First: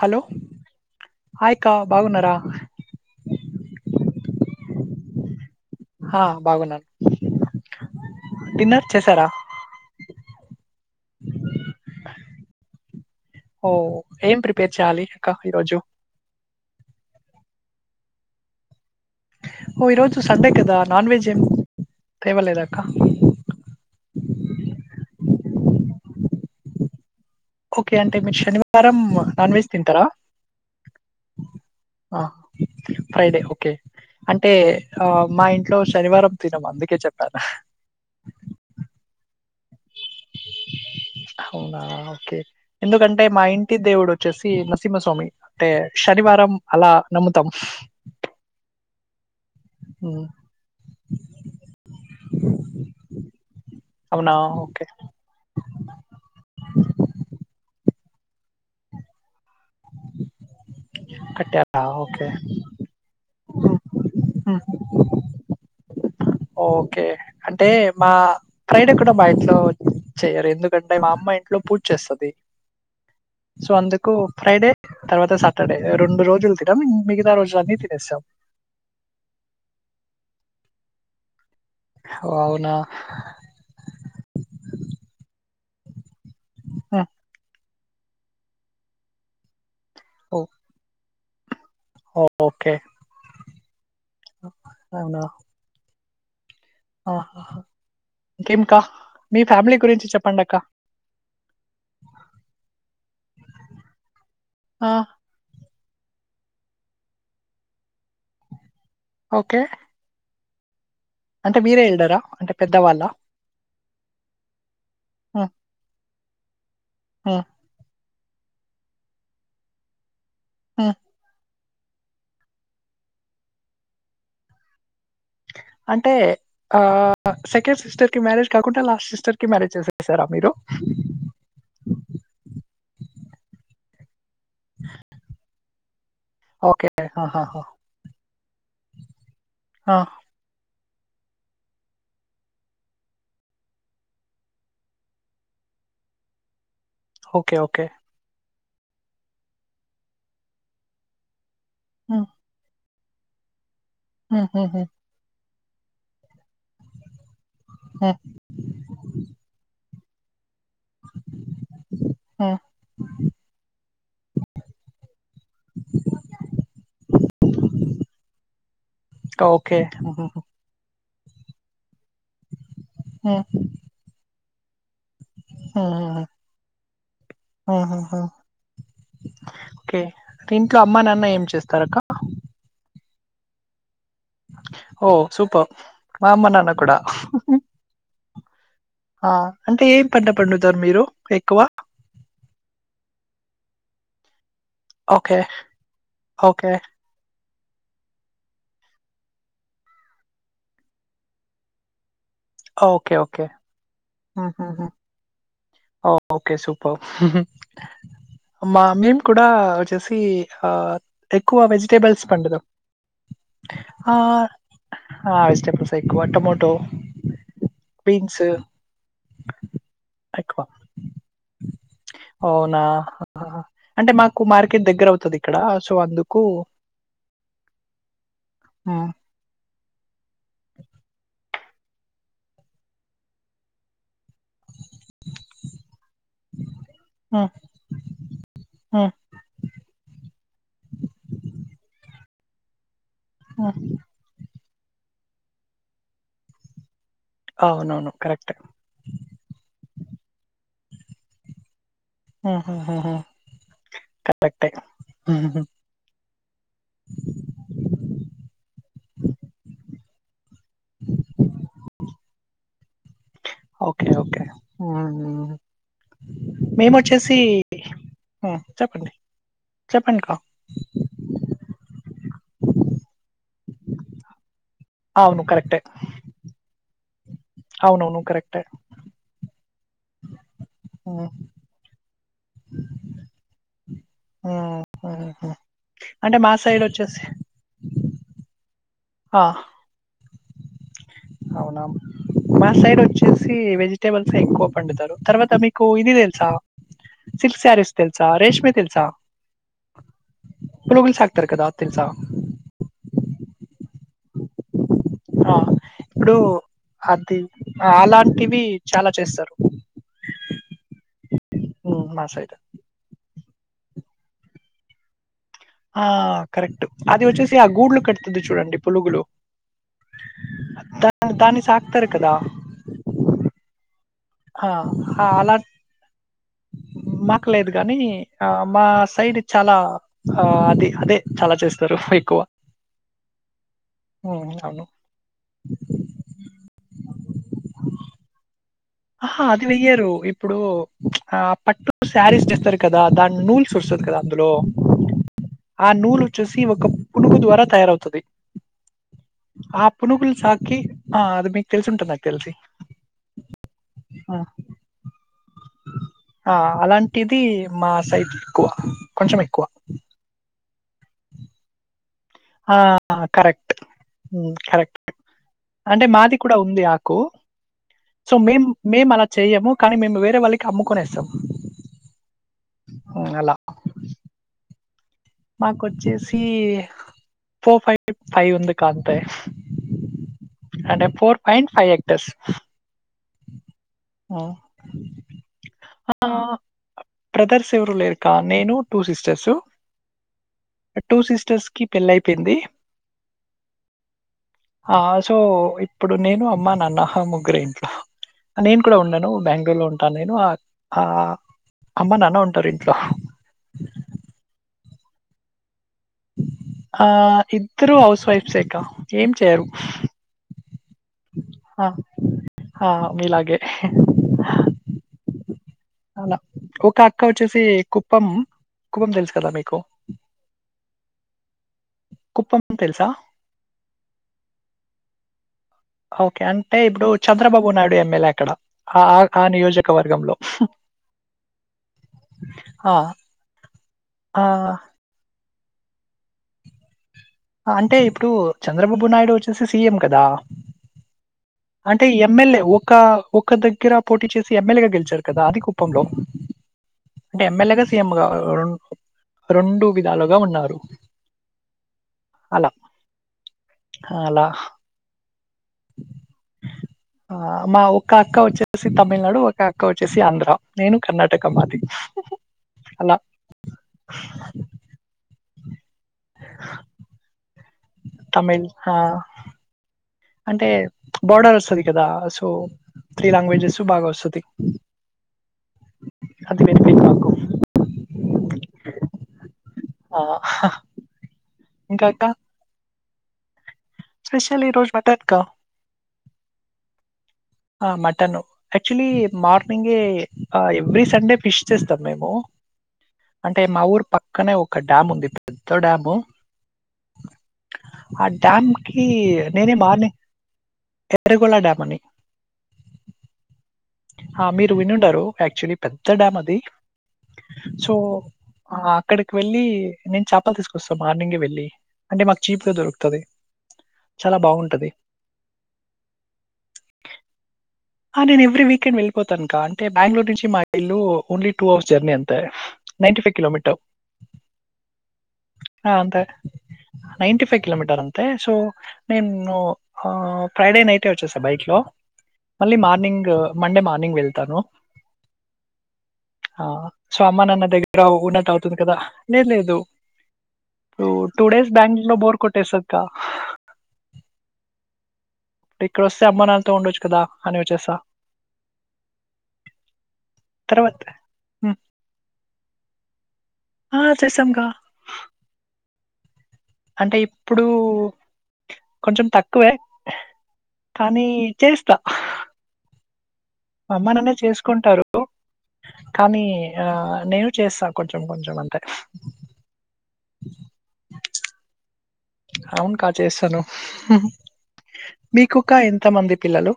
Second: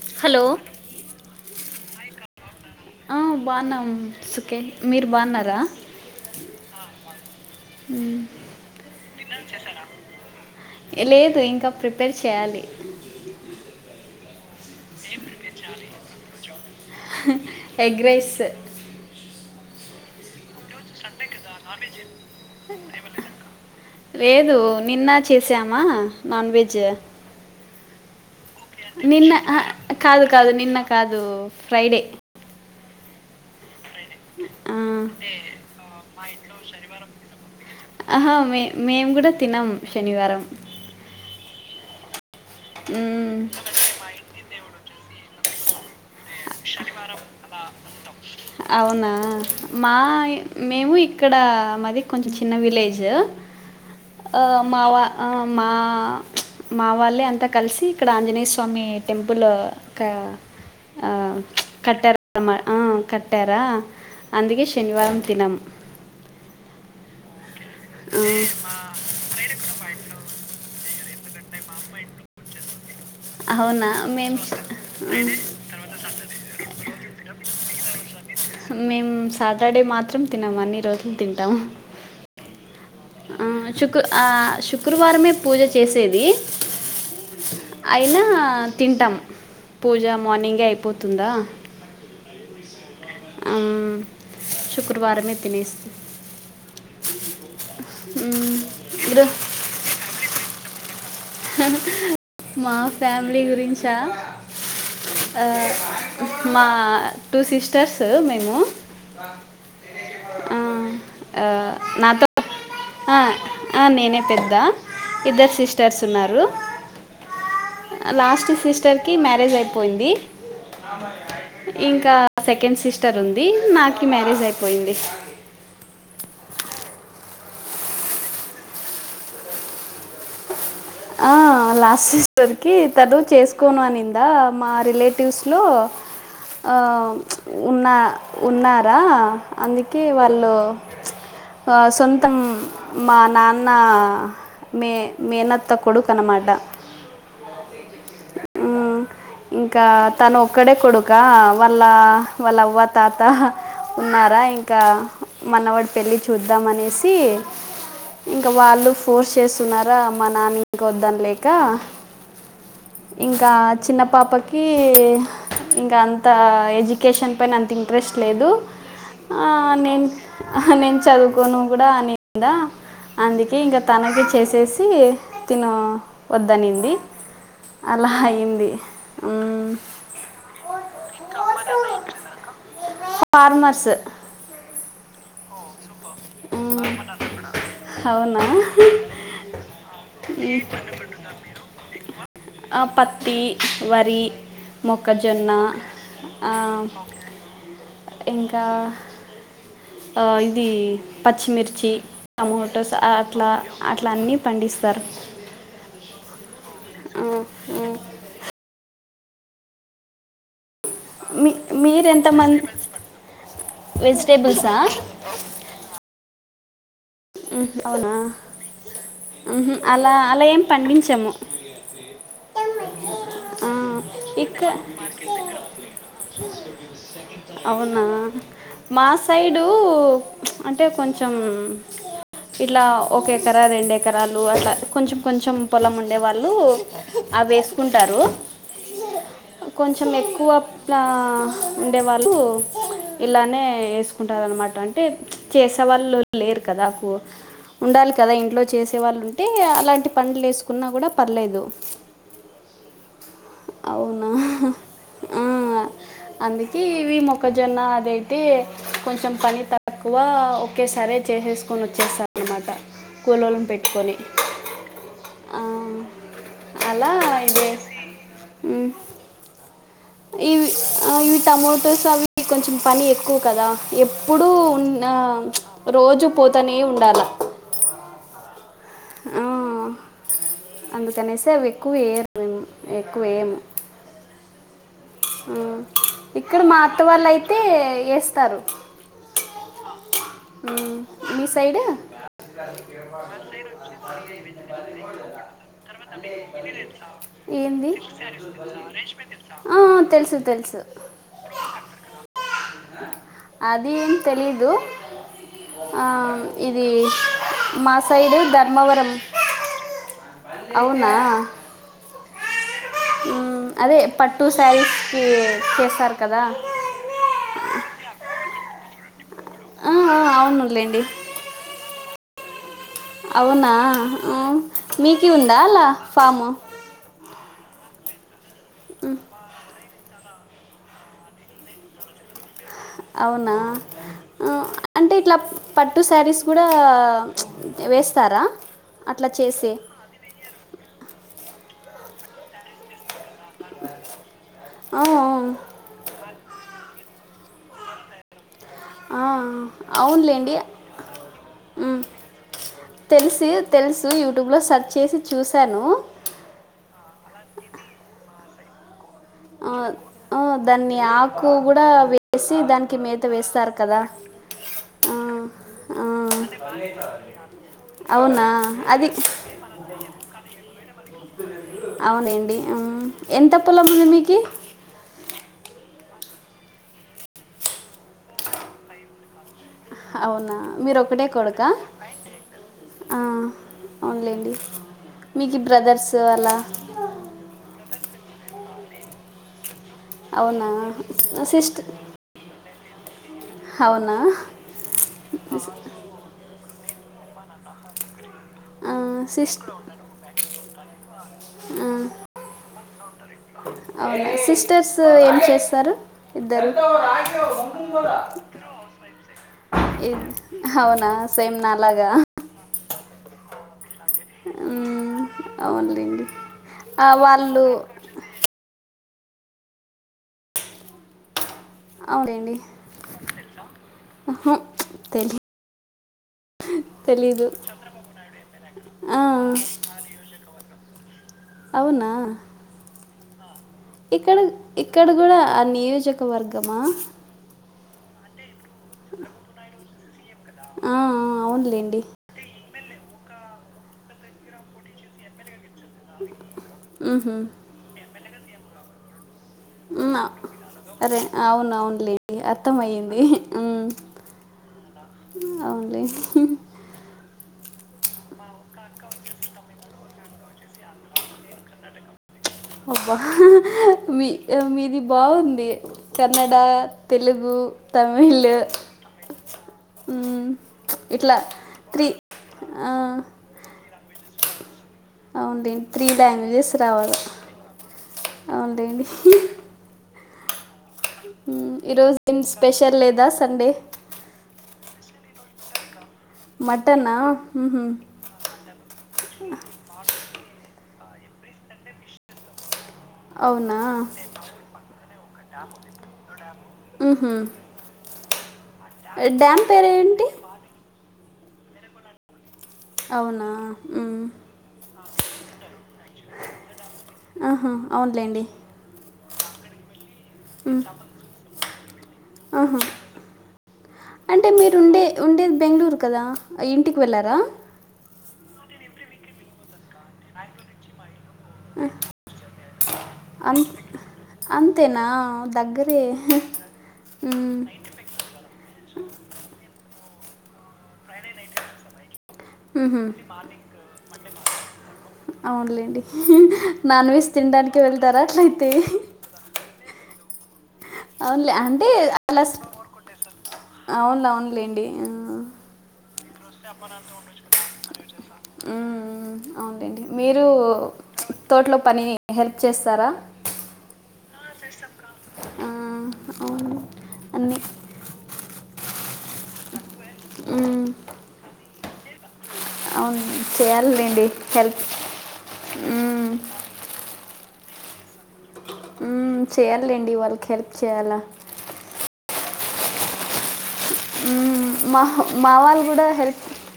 Hello hi అక్క బాగున్నారా ఆ బాగున్నాం సుఖే మీరు బాగున్నారా ఆ బాగున్నాను డిన్నర్ చేసారా లేదు ఇంకా ప్రిపేర్ చేయాలి ఓ ఏం ప్రిపేర్ చెయ్యాలి అక్క ఈరోజు ఎగ్ రైస్ ఓ ఈరోజు సండే కదా నాన్ వెజ్ ఏం తేవలేదాక్క లేదు నిన్న చేసామా నాన్ వెజ్ ఓకే అంటే మీరు శనివా నిన్న కాదు కాదు నిన్న కాదు ఫ్రైడే ఫ్రైడే ఓకే అంటే ఆ మా ఇంట్లో శనివారం తినం అందుకే చెప్పాను ఆహా మే మేము కూడా తినం శనివారం అవునా ఓకే ఎందుకంటే మ్మ్. మా ఇంటి దేవుడు వచ్చేసి నరసింహస్వామి అంటే శనివారం అలా నమ్ముతాం అవునా మా ఉమ్, మేము ఇక్కడ మాది కొంచెం చిన్న విలేజ్ అవునా ఓకే మావా ఆ మా మా వాళ్ళే అంతా కలిసి ఇక్కడ ఆంజనేయ స్వామి టెంపుల్ క ఆ కట్టారా ఓకే కట్టారా ఆ కట్టారా ఉమ్, ఉమ్. అందుకే శనివారం తినం ఓకే అంటే మా ఆ, ఫ్రైడే కూడా మా ఇంట్లో చెయ్యరు ఎందుకు ఫ్రైడే మా అమ్మ ఇంట్లో పూజ చేస్తది సో అవునా అందుకు మేము ఫ్రైడే తర్వాత స సాటర్డే రెండు రోజులు తినము మిగతా రోజులన్నీ తినేస్తాం మేము సాటర్డే మాత్రం తినం అన్ని రోజులు తింటాం ఓ అవునా ఆ శుక్ ఆ శుక్రవారమే పూజ చేసేది. ఆ అయినా తింటాం పూజ ఓ మార్నింగే అయిపోతుందా ఓ ఓకే ఆ శుక్రవారమే తినేసి ఆ ఇంకేం అక్క ఇదో మీ ఫ్యామిలీ గురించి చెప్పండి అక్క మా ఫ్యామిలీ గురించా ఆ! ఆ మా టూ సిస్టర్సు మేము ఓకే. ఆ ఆ అంటే మీరే ఎల్డరా? నాతో అంటే పెద్దవాళ్ళా? ఆ ఆ నేనే పెద్ద ఇద్దరు సిస్టర్స్ ఉన్నారు. హమ్ లాస్ట్ సిస్టర్ కి మ్యారేజ్ అయిపోయింది. హ్మ్. ఇంకా సెకండ్ సిస్టర్ ఉంది నాకి మ్యారేజ్ అయిపోయింది. అంటే ఆ సెకండ్ సిస్టర్ కి మ్యారేజ్ కాకుండా లాస్ట్ సిస్టర్ కి మ్యారేజ్ చేసేసారా మీరు ఆ లాస్ట్ సిస్టర్ కి తను చేసుకోను అనింది కదా మా రిలేటివ్స్ లో ఆ ఓకే. చ్ ఆహాహా! ఉన్నా ఉన్నారా ఆ! అందుకే వాళ్ ళ్ళు చ్ ఆ సొంతం మా నాన్న మే మేనత్ త్త కొడుకు అనమాట ఓకే ఓకే ఊ ఇంకా తను ఒక్కడే కొడుకా వాళ్ళ హ్మ్. వాళ్ళవ్వ తాత ఉన్నారా హ్మ్. హ్మ్. ఇంకా హ్మ్. మనవుడి పెళ్ళి చూద్దాం అనేసి హ్య ఇంకా వాళ్ళు ఫోర్స్ చేస్తున్నారా మా నాన్ని ఇంకోద్దన్లేకా ఇంకా చిన్న పాపకీ ఇంకా అంత ఎడ్యుకేషన్ పైనా అంత ఇంట్రెస్ట్ లేదు. ఆ ఓకే నేన్ ఆహా నేను చదువుకోను కూడా అనిందా అందుకే ఇంకా తనకే చేసేసి తిను వద్దనింది అలా అయింది మ్, ఓకే ఇంట్లో అమ్మా నాన్న ఏం చేస్తారక్క ఫార్మర్స్ ఓ సూపబ్ మా అమ్మ నాన్న మ్, కూడా అహహు అవునా ఆ అంటే ఏం పంట పండుతారు మీరు ఎక్కువ ఆ పత్తి వరి ఓకే మొక్కజొన్న ఆ ఓకే ఇంకా ఆ ఇది పచ్చిమిర్చి టమోటోస ఓకే ఓకే అట్లా అట్లా అన్ని పండిస్తారు ఆ ఓకే సూపర్ ఆ, మా మేము కూడా వోచ్చేసి హా మీ ఎక్కువ వెజిటేబెల్స్ మీరెంతమంది పండుదాం ఆ వెజిటేబుల్సా ఆ వెజిటెబుల్స్ ఎక్కువ టమోటో ఉహు అవునా ఉహు అలా అలా ఎక్కువ ఏం పండించము అవునా అహహ ఆ, అంటే మాకు ఇక్క మార్కెట్ దగ్గర అవుతది ఇక్కడ సో అందుకు అవునా ఉమ్, మా సైడు చ్ అంటే కొంచెం [inaudible] ఇట్లా ఒక ఎకర రెండెకరాలు అట్లా కొంచెం కొంచెం పొలం ఉండేవాళ్ళు అవి ఉమ్, వేసుకుంటారు ఉమ్, కొంచెం ఎక్కువ ప్ల ఉండే వాళ్ళు ఇలానే యేసు కుంటారన్నమాట అంటే చ్ చేసేవాళ్ళు లేరు కదా కు అవునవును ఉండాలి కదా కరెక్టే. ఇంట్లో చేసేవాళ్ళు ఉంటే అలాంటి పన్లు వేసుకున్నా కూడా పర్లేదు. ఉహుహు అవునా కరెక్టే ఆ, ఉహుహు అందుకే ఇవి మొక్కజొన్న అది అయితే కొంచెం పని తక్కువ ఒకేసారె చేసేసుకొని వచ్చేస్తారనమాట కూలొల్లు ఓకే ఓకే ఉ మేము అలా వొచ్చేసి ఇదే ఉ ఉమ్. చెప్పండి చెప్పండిక ఇవి ఆ ఇవి టమోటోస్ అవి కొంచెం పని ఎక్కువ కదా ఎప్పుడూ ఉన్న అవును చ్ కరెక్టే. రోజు పోతానే ఉండాలా అవునవును కరెక్టే ఆ హ్మ్. అందుకనేసి అవి ఎక్కువ వేయరు ఎక్కువ వేయము ఊ హు ఊ ఇక్కడ మా అత్త వాళ్ళు అయితే ఏస్తారు ఆహ్ మీ మీ సైడు అవునా! తేవల్సే ఎక్కువ పండుతారు తర్వాత మీకు ఇది తెలుసా సిల్క్ శారీస్ ఏంది తెల్సా రేష్మి తెల్సా ఆ, తెలుసు తెలుసు పులువీసక్కరు కదా అది తెలుసా అది ఏం తెలీదు ఆ ఇప్పుడు ఇది అది ఆ, మా సైడు అలాంటివి దర్ వరం చాలా చేస్తారు. అవునా హ్మ్. మా సైడ్. ఊ అదే పట్టు శారీస్ కి ఆ చేసారు కదా కరెక్ట్ అది వచ్చేసి ఆ గూడ్లు కడుతుంది చూడండి పులుగులు ఆ, ఆ, అవునులేండి దా దాన్ని సా క్తరు కదా అవునా ఆ మీకీ ఉందా అలా ఫాము మాకు లేదు గానీ ఆ మా సైడ్ చాలా ఆ అది అదే చాలా చేస్తారు ఫీకో అవునా ఊ అవును అంటే ఇట్లా పట్టు శారీస్ కూడా వేస్తారా అట్లా అహ్హ అది చేసి వెయ్యరు ఇప్పుడు ఆ పట్టు శారీస్ చేస్తారు కదా దాని నూల్స్ వస్తుది కదా అందులో ఆ, ఆ నూలు చూసి ఒక పులుగు ద్వారా తయారవుతది ఆ, ఆ పునుగులు అవునులేండి సాకి ఆ అది మీకు తెలిసి ఉమ్, ఉంటుంది నాకు తెలిసి తెలిసి తెలుసు ఆ, యూట్యూబ్లో సెర్చ్ చేసి చూశాను ఆ అలాంటిది మా సైట్ ఎక్కువ ఎక్కువ ఆ ఆ దాన్ని ఆకు కూడా వె ఆ కరెక్ట్ ఉమ్ కరెక్ట్ ఆ, అంటే ఆ, మాది కూడా ఉంది ఆకు సో అవునా మేం మేం అది అలా చెయ్యము కానీ మేము వేరే వాళ్ళకి అమ్ముకొనేస్తాం అవునేండి ఉమ్ ఎంత అలా పొలం ఉంది మీకి మాకోచ్చేసి ఫో ఫైవ్ ఫైవ్ ఉంది కాంతే అవునా మీరు ఒక్కడే కొడుకా ఫైవ్ హెక్టర్స్ ఆ అవున్లేండి మీకి బ్రదర్సు అలా బ్రదర్స్ ఎవరూ లేరు కా నేను టూ సిస్టర్సు అవునా టూ సిస్టర్స్ కి సిస్టర్ పెళ్లి అయిపోయింది అవునా ఆ సో ఇప్పుడు నేను అమ్మా నాన్న హో ముగ్గురే‌ ఇంట్లో నేను కూడా ఉండను సిస్టర్ బ్యాంగళూరులో ఉంటా నేను ఆ ఆ అమ్మ నాన్న ఉంటారు ఇంట్లో అవునా సిస్టర్సు ఏం చేస్తారు ఇద్దరూ ఆ, ఇద్దరు హౌస్ వైఫ్సే కా ఏం చేయరు ఇ హవునా సేమ్ నాలాగా హా మీలాగే ఉమ్, అవునులేండి అలా ఒక ఆ, అక్క వచ్చేసి వాళ్ళు కు ప్పం కుప్పం తెలుసు కదా మీకు ఔ కుప్పం తెలుసా లేండిహూ తెలీ ఓకే అంటే ఇప్పుడు చంద్రబాబు నాయుడు ఎమ్మెల్యే అక్కడ హా ఆ నియోజకవర్గంలో అవునా ఆ ఇక్కడ ఆ, ఇక్కడ గూడా ఆ నియోజకవర్గమా. అంటే ఇప్పుడూ చంద్రబాబు నాయుడు వచ్చేసి సీఎం కదా ఆ ఆ అవున్లె అంటే ఎమ్మెల్యే ఒకా ఒక్క దగ్గర పోటీ చేసి ఎమ్మెల్యేగా గెలిచాడు కదా అది గొప్. పొంగ్ బ్లాక్ మ్హూ. అంటే ఎమ్ఎల్ఏగా సీఎమ్గా అమ్మా అరే అవున్ అవునులేండి అలా అర్థమయ్యింది ఊ అలా అవున్లే ఆ మా ఒక్క అక్కా వచ్చేసి తమిళనాడు ఒక అక్కా వచ్చేసి ఆంధ్రా నేను కర్ణాటకా మాది. అబ్బా అలా మీ మీది బాగుందీ. కన్నడా, తెలుగు తమిళ్ హా మ్, అంటే ఇట్లా బార్డర్ వస్తది కదా త్రీ సో ఆ, త్రీ లాంగ్వేజెస్ బాగా వస్తది. అవునండి త్రీ అది లాంగ్వేజెస్ బెనిఫిట్ రావాల నాకు అవున్ లేండి. ఆ అహా ఊ ఈరోజు ఏం స్పెషల్ లేదా సండే. స్పెషల్ ఈరోజు మటన్ అక్కా మటన్ ఆ ఆ మటను యాక్చువలీ మార్నింగే ఆ ఎవ్రీ సండే ఫిష్ చేస్తాం మేము. అంటే అవునా మా ఊరు పక్కనే ఒక డ్యామ్ ఉంది పెద్ద డ్యాము. మ్హూ. ఆ డ్యామ్కి డ్యామ్ నేనే మార్నింగ్ పేరేంటి ఎర్రగోళ డ్యామ్ అండి. అవునా మ్. ఆ మీరు వినుండరు యాక్చువలీ పెద్ద డ్యామ్ అది ఆహా, సో. అవునులేండి ఆ అక్కడికి వెళ్ళీ నేన్ చేప్ మ్. తీసుకొస్తా మార్నింగే వెళ్ళీ అంటే మాకు చీప్ గా ఆహా. దొరుకుతది చాలా అంటే మీరు బాగుంటది. ఉండే ఉండేది బెంగళూరు కదా ఇంటికి వెళ్ళారా. ఆ నేను ఎవ్రీ వీకెండ్ వెళ్ళిపోతానకా అంటే బెంగళూరు నుంచి మా ఇల్లూ ఓన్లీ టూ అవర్స్ జర్నీ అంతే. అం కి. అంతేనా దగ్గరే నైన్టీ ఫై మ్. కిలోమీటర్ అంత్ తే సో నేను ఆ ఫ్రైడే నైటే వచ్చేస్తా బైక్ లో మళ్ళీ మ్హూ. మార్నింగూ మండే మార్నింగ్ వెళ్తాను. అవునులేండి ఆ నాన్ సో వెజ్ అమ్మా నాన్న తినడానికి దగ్గర వెళ్తారా ఉన్నట్ అట్లయితే అవుతుంది కదా. లేదు లేదు ఇప్పుడు టూ అవునులే డేస్ అంటే బెంగళూరు లో బోర్ అలా కొట్టేస్తది అక్కా. అవును అవునులేండి ఆ ఇక్కడొస్తే అమ్మా నాన్న్ ఊ ఊ అవున్ లేండి మీరూ తర్వాత హ్మ్. తోటలో పనీ హెల్ప్ చేస్తారా ఆ చేసాంగా ఆ, అవును అంటే అన్ని ఇప్పుడూ కొంచెం తక్కువే మ్మ్. కానీ. చేయిస్తా హా అవును చేయాలండి అమ్మానాన్నే హెల్ప్ చేస్కుంటారూ మ్మ్. కానీ. ఆ నేనూ చేస్సా కొంచం కొంచం అంతే. ఊ చెయ్యాలి లేండి వాళ్ళకి హెల్ప్ చేయాళా. అవునుకా చేసాను మ్మ్. మా మా మీకుకా వాళ్ళు ఎంత కూడా మంది హెల్ప్ పిల్లలు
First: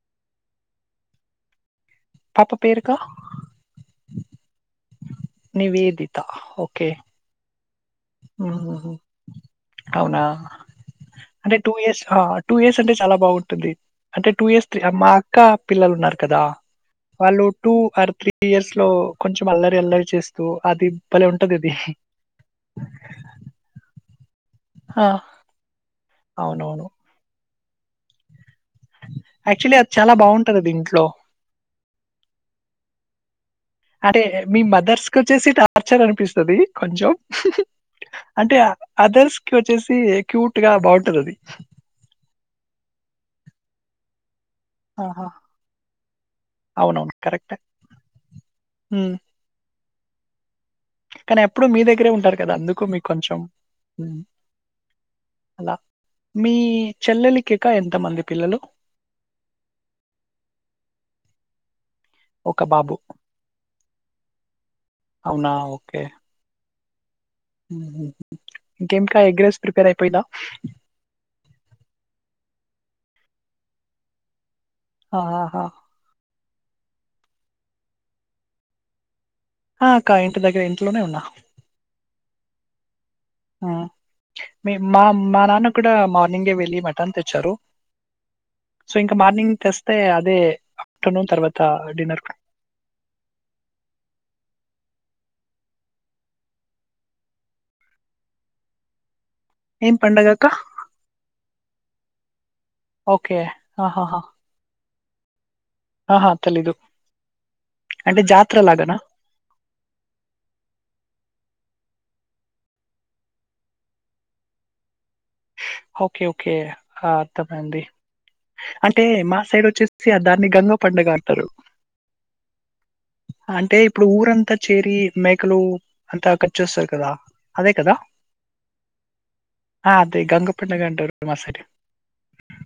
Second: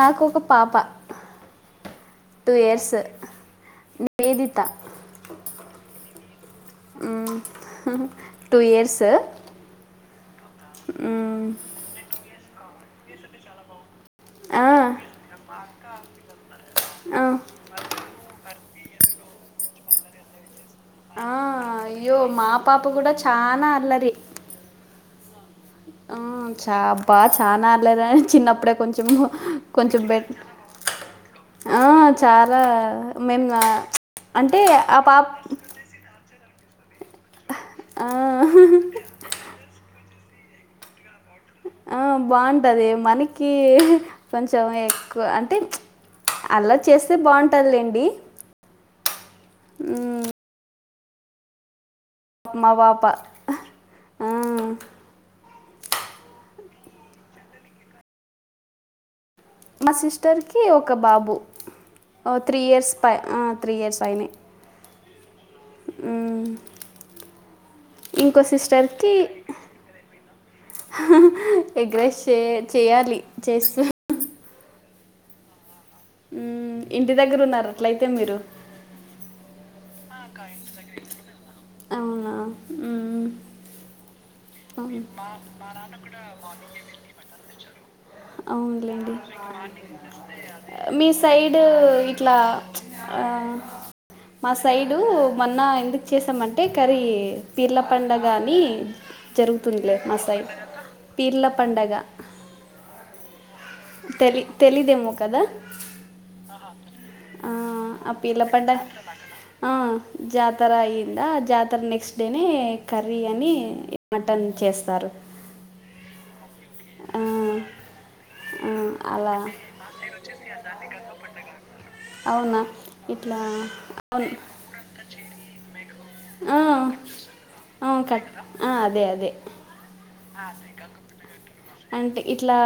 నాకు ఒక పాప పాప టూ ఇయర్స్ పేరు‌కా? నే వేదిత నివేదిత ఓకే ఊ ఆ ఆ ఔనా అంటే టూ ఇయర్స్ హాట్ టూ ఇయర్స్ అంటే చాలా బావుంటుందీ అంటే టూ ఆ, ఇయర్స్ త్రీ మా అక్కా పిల్లలున్నారు కదా ఆ. వాళ్ళు టూ ఆర్ త్రీ ఇయర్స్ లో కొంచం అల్లరి అల్లరి చేస్తూ అదీ ఆ, బలే ఉంటది అదీ అయ్యో మా పాప గుడ చానా అల్లరి హా ఆ చా అబ్బా చానా అల్లరనే చిన్నప్పుడే కొంచ్ కొంచం యాక్చువల్లీ అది కొంచం చాలా బెట్ బావుంటదది ఇంట్లో. ఆ చాలా మేం ఆ అంటే మీ ఆ పాప్ మదర్స్‌కొచ్చేసి టార్చర్ అన్పిస్తదీ కొంచం. ఆ, అంటే అదర్స్కొచ్చేసీ క్యూట్గా బావుంటదదీ ఆ బావుంటదీ మనకీ ఆ కొంచం ఎక్కువ ఆహా! అంటే అల్లరి చేస్తే బావుంటాద్లెండీ ఉ ఊ కానెప్పుడూ మీ దగ్గరే ఉంటారు కదా మా అందుకు పాప మీక్కొంచం ఆ, అలా మీ చెల్లెలికిక ఎంత మంది పిల్లలు మ సిస్టర్కీ ఒక బాబు ఒ త్రీ ఒక ఇయర్స్ బాబు. పై ఆ త్రీ ఇయర్స్ అయనయ ఔనా ఓ ఊ ఉహు ఇంకెంకా ఎగ్ రైస్ ప్రిపేర్ అయిపోయిందా ఎగ్రైస్ చే చేయాలి చేస్తూ ఆహ ఊ ఇంటి దగ్గరున్నారా అట్లైతె మీరు ఆఁఅక్కా ఇంటి దెగ్గర ఇంట్లోనే ఉన్నా ఔనా ఊ ఊ మీ మా మా నాన్న కుడా మార్నింగే వెళ్లీ మటన్ తెచ్చారూ ఔన్లేండి అదే మీ ఆఫ్టర్‌నూన్ తర్వాత సైడూ డిన్నర్. ఇట్లా ఆ మ సైడూ మొన్నా ఎందుకు చేసామంటే కర్రీ పీర్ల పండగా అనీ జరుగుతుంద్లే ఏం మ పండగక్క? సైడ్ పీర్ల పండగ ఓకే ఆ హా హా తెలి తెలిదేమో కదా తెలీదు. ఆ అ అంటే పీర్ల జాతర పండక్ లాగానా? ఆ జాతర అయ్యిందా జాతర్ నెక్స్ట్ డేనే కర్రీ అనీ మటన్ చేస్తారు ఓకే ఓకే ఆ అర్ధం అయింది ఆ, అంటే అలా మా సైడ్ వచ్చేసీ దాన్ని గంగ పండగ అంటరు న ఇట్లా అవును ఊరంత చేరీ మేకలు అంతా ఆ, అకర్చొస్తది కదా అదే ఆ, కదా కట్ ఆ, అదే అదే ఆ అదే గంగ కు పండగ అంటరు మరుసటి అంటే ఇట్లా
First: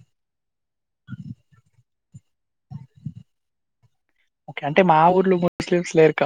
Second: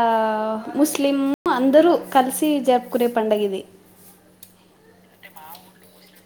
ముస్లిం అందరూ కలిసి జరుపుకునే పండుగ ఇది ఓకే అంటే మా ఊర్లో ముస్లిమ్స్ లేరుక